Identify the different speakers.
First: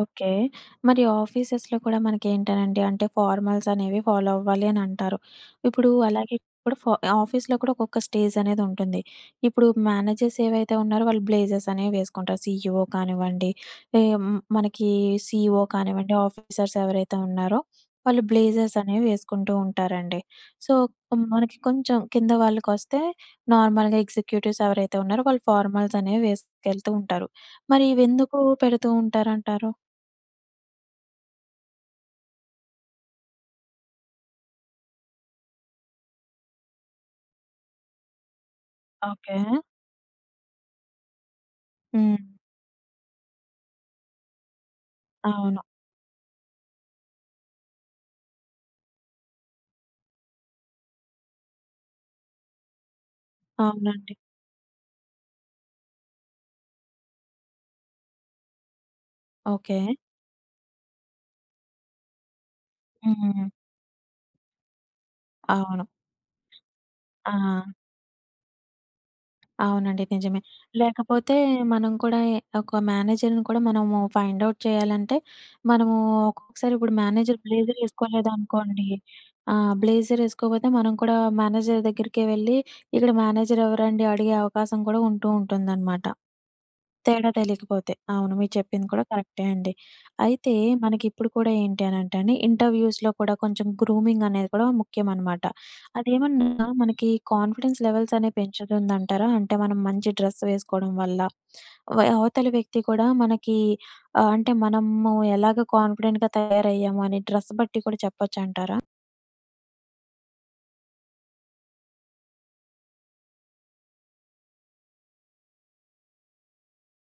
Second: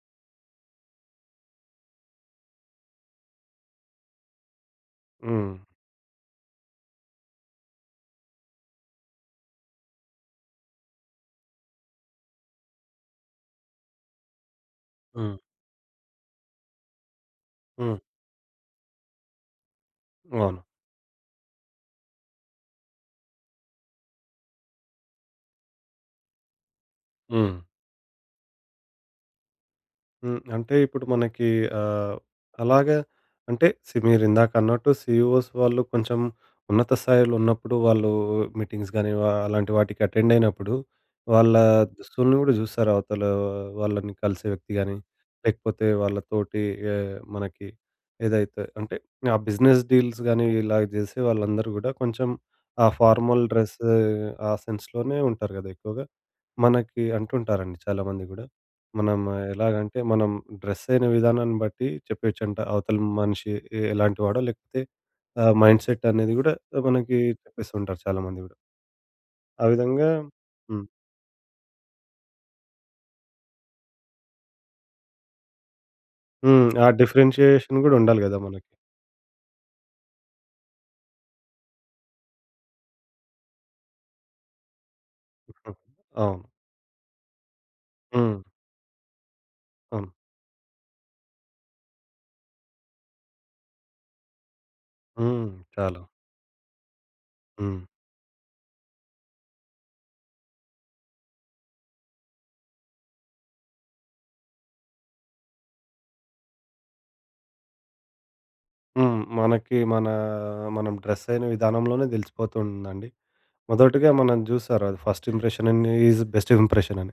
Speaker 1: Okay. మరి ఆఫీసెస్‌లో కూడా మనకేంటనండి అంటే ఫార్మల్సనేవి ఫాలో అవ్వాలి అని అంటారు.
Speaker 2: హ్మ్.
Speaker 1: ఇప్పుడు అలాగే ఇప్పుడు ఫ ఆఫీస్‌లో కూడా ఒక్కొక్క స్టేజనేది ఉంటుంది. ఇప్పుడు మేనేజర్స్ ఏవైతే ఉన్నారో వాళ్ళు బ్లేజర్స్ అనేవి వేసుకుంటారు. సీఈవో కానివ్వండి ఎ మనకి ఈ
Speaker 2: హ్మ్.
Speaker 1: సీఈఓ కానివ్వండి ఆఫీసర్స్ ఎవరైతే ఉన్నారో
Speaker 2: హ్మ్.
Speaker 1: వాళ్ళు బ్లేజర్స్ అనేవి వేసుకుంటూ ఉంటారండి.
Speaker 2: అవును.
Speaker 1: సో, కొ మనకి కొంచెం కింద వాళ్ళకొస్తే నార్మల్‌గా ఎగ్జిక్యూటివ్స్ ఎవరైతే ఉన్నారో వాళ్ళు ఫార్మల్స్ అనేవి వేసుకెళ్తూ ఉంటారు.
Speaker 2: హ్మ్.
Speaker 1: మరి ఇవెందుకు పెడుతూ ఉంటారంటారు?
Speaker 2: హ్మ్. అంటే ఇప్పుడు మనకి ఆహ్, అలాగే అంటే సి మీరు ఇందాక అన్నట్టు సీఈఓస్‌ వాళ్ళు కొంచెం ఉన్నత స్థాయిలో ఉన్నప్పుడు వాళ్ళు మీటింగ్స్ గాని వా
Speaker 1: ఓకే.
Speaker 2: అలాంటి వాటికి అటెండయినప్పుడు వాళ్ళ
Speaker 1: హ్మ్.
Speaker 2: దుస్తుల్ని గూడా చూస్తారు. అవతల వాళ్ళని కలిసే వ్యక్తి గాని
Speaker 1: అవును.
Speaker 2: లేకపోతే వాళ్ళ తోటి ఆహ్, మనకి ఏదైతే అంటే ఆ బిజినెస్ డీల్స్ గానీ ఇలాగ జేసే వాళ్ళందరూ గూడా కొంచెం ఆ ఫార్మల్ డ్రెస్
Speaker 1: అవునండి.
Speaker 2: ఆ సెన్స్‌లోనే ఉంటారు గదా! ఎక్కువగా. మనకి అంటుంటారండి చాలామంది గూడా. మనం
Speaker 1: ఓకే.
Speaker 2: ఎలాగంటే మనం డ్రెస్ అయిన విధానాన్ని బట్టి చెప్పేయొచ్చంట అవతలి
Speaker 1: హ్మ్.
Speaker 2: మనిషి ఎ ఎలాంటి వాడో, లేకపోతే ఆహ్, మైండ్
Speaker 1: అవును.
Speaker 2: సెట్ అనేది గూడా మనకి
Speaker 1: ఆ!
Speaker 2: చెప్పేస్తూ ఉంటారు చాలామంది గూడా. ఆ
Speaker 1: అవునండి
Speaker 2: విధంగా
Speaker 1: నిజమే.
Speaker 2: హ్మ్.
Speaker 1: లేకపోతే మనం కూడా ఎ ఒక మేనేజర్‌ని కూడా మనము ఫైండ్ ఔట్ చేయాలంటే, మనము
Speaker 2: హ్మ్.
Speaker 1: ఒక్కొక్కసారి
Speaker 2: ఆ
Speaker 1: ఇప్పుడు మేనేజర్
Speaker 2: డిఫరెన్షియేషన్
Speaker 1: బ్లేజర్
Speaker 2: గూడా ఉండాలి గదా మనకి.
Speaker 1: ఎసుకోలేదనుకోండి ఆ! బ్లేజర్ ఎసుకోకపోతే, మనం కూడా మేనేజర్ దగ్గరికే వెళ్లి ఇక్కడ మేనేజర్ ఎవరండి అడిగే అవకాశం కూడా ఉంటూ ఉంటుందనమాట.
Speaker 2: అవును.
Speaker 1: తేడా తెలియకపోతే అవును.
Speaker 2: హ్మ్.
Speaker 1: మీరు చెప్పింది కూడా కరెక్టే అండి.
Speaker 2: అవును.
Speaker 1: అయితే మనకిప్పుడు కూడా ఏంటి అనంటే అండి ఇంటర్వ్యూస్‌లో కూడా కొంచెం గ్రూమింగ్ అనేది కూడా ముఖ్యం అనమాట.
Speaker 2: హ్మ్. చాలు.
Speaker 1: అదేమన్నా మనకి కాన్ఫిడెన్స్
Speaker 2: హ్మ్.
Speaker 1: లెవెల్స్ అనేవి పెంచుతుందంటారా? అంటే మనం మంచి డ్రెస్ వేసుకోవడం వల్ల వె అవతలి వ్యక్తి కూడా మనకి ఆహ్ అంటే మనము ఎలాగా కాన్ఫిడెంట్‌గా తయారయ్యాము అని డ్రెస్ బట్టి కూడా చెప్పొచ్చంటారా?
Speaker 2: హ్మ్. మనకి మన మనం డ్రెస్ అయిన విధానంలోనే దెలిసిపోతుందండి. మొదటిగా మనం జూసారు అది first impression in is best impression అని.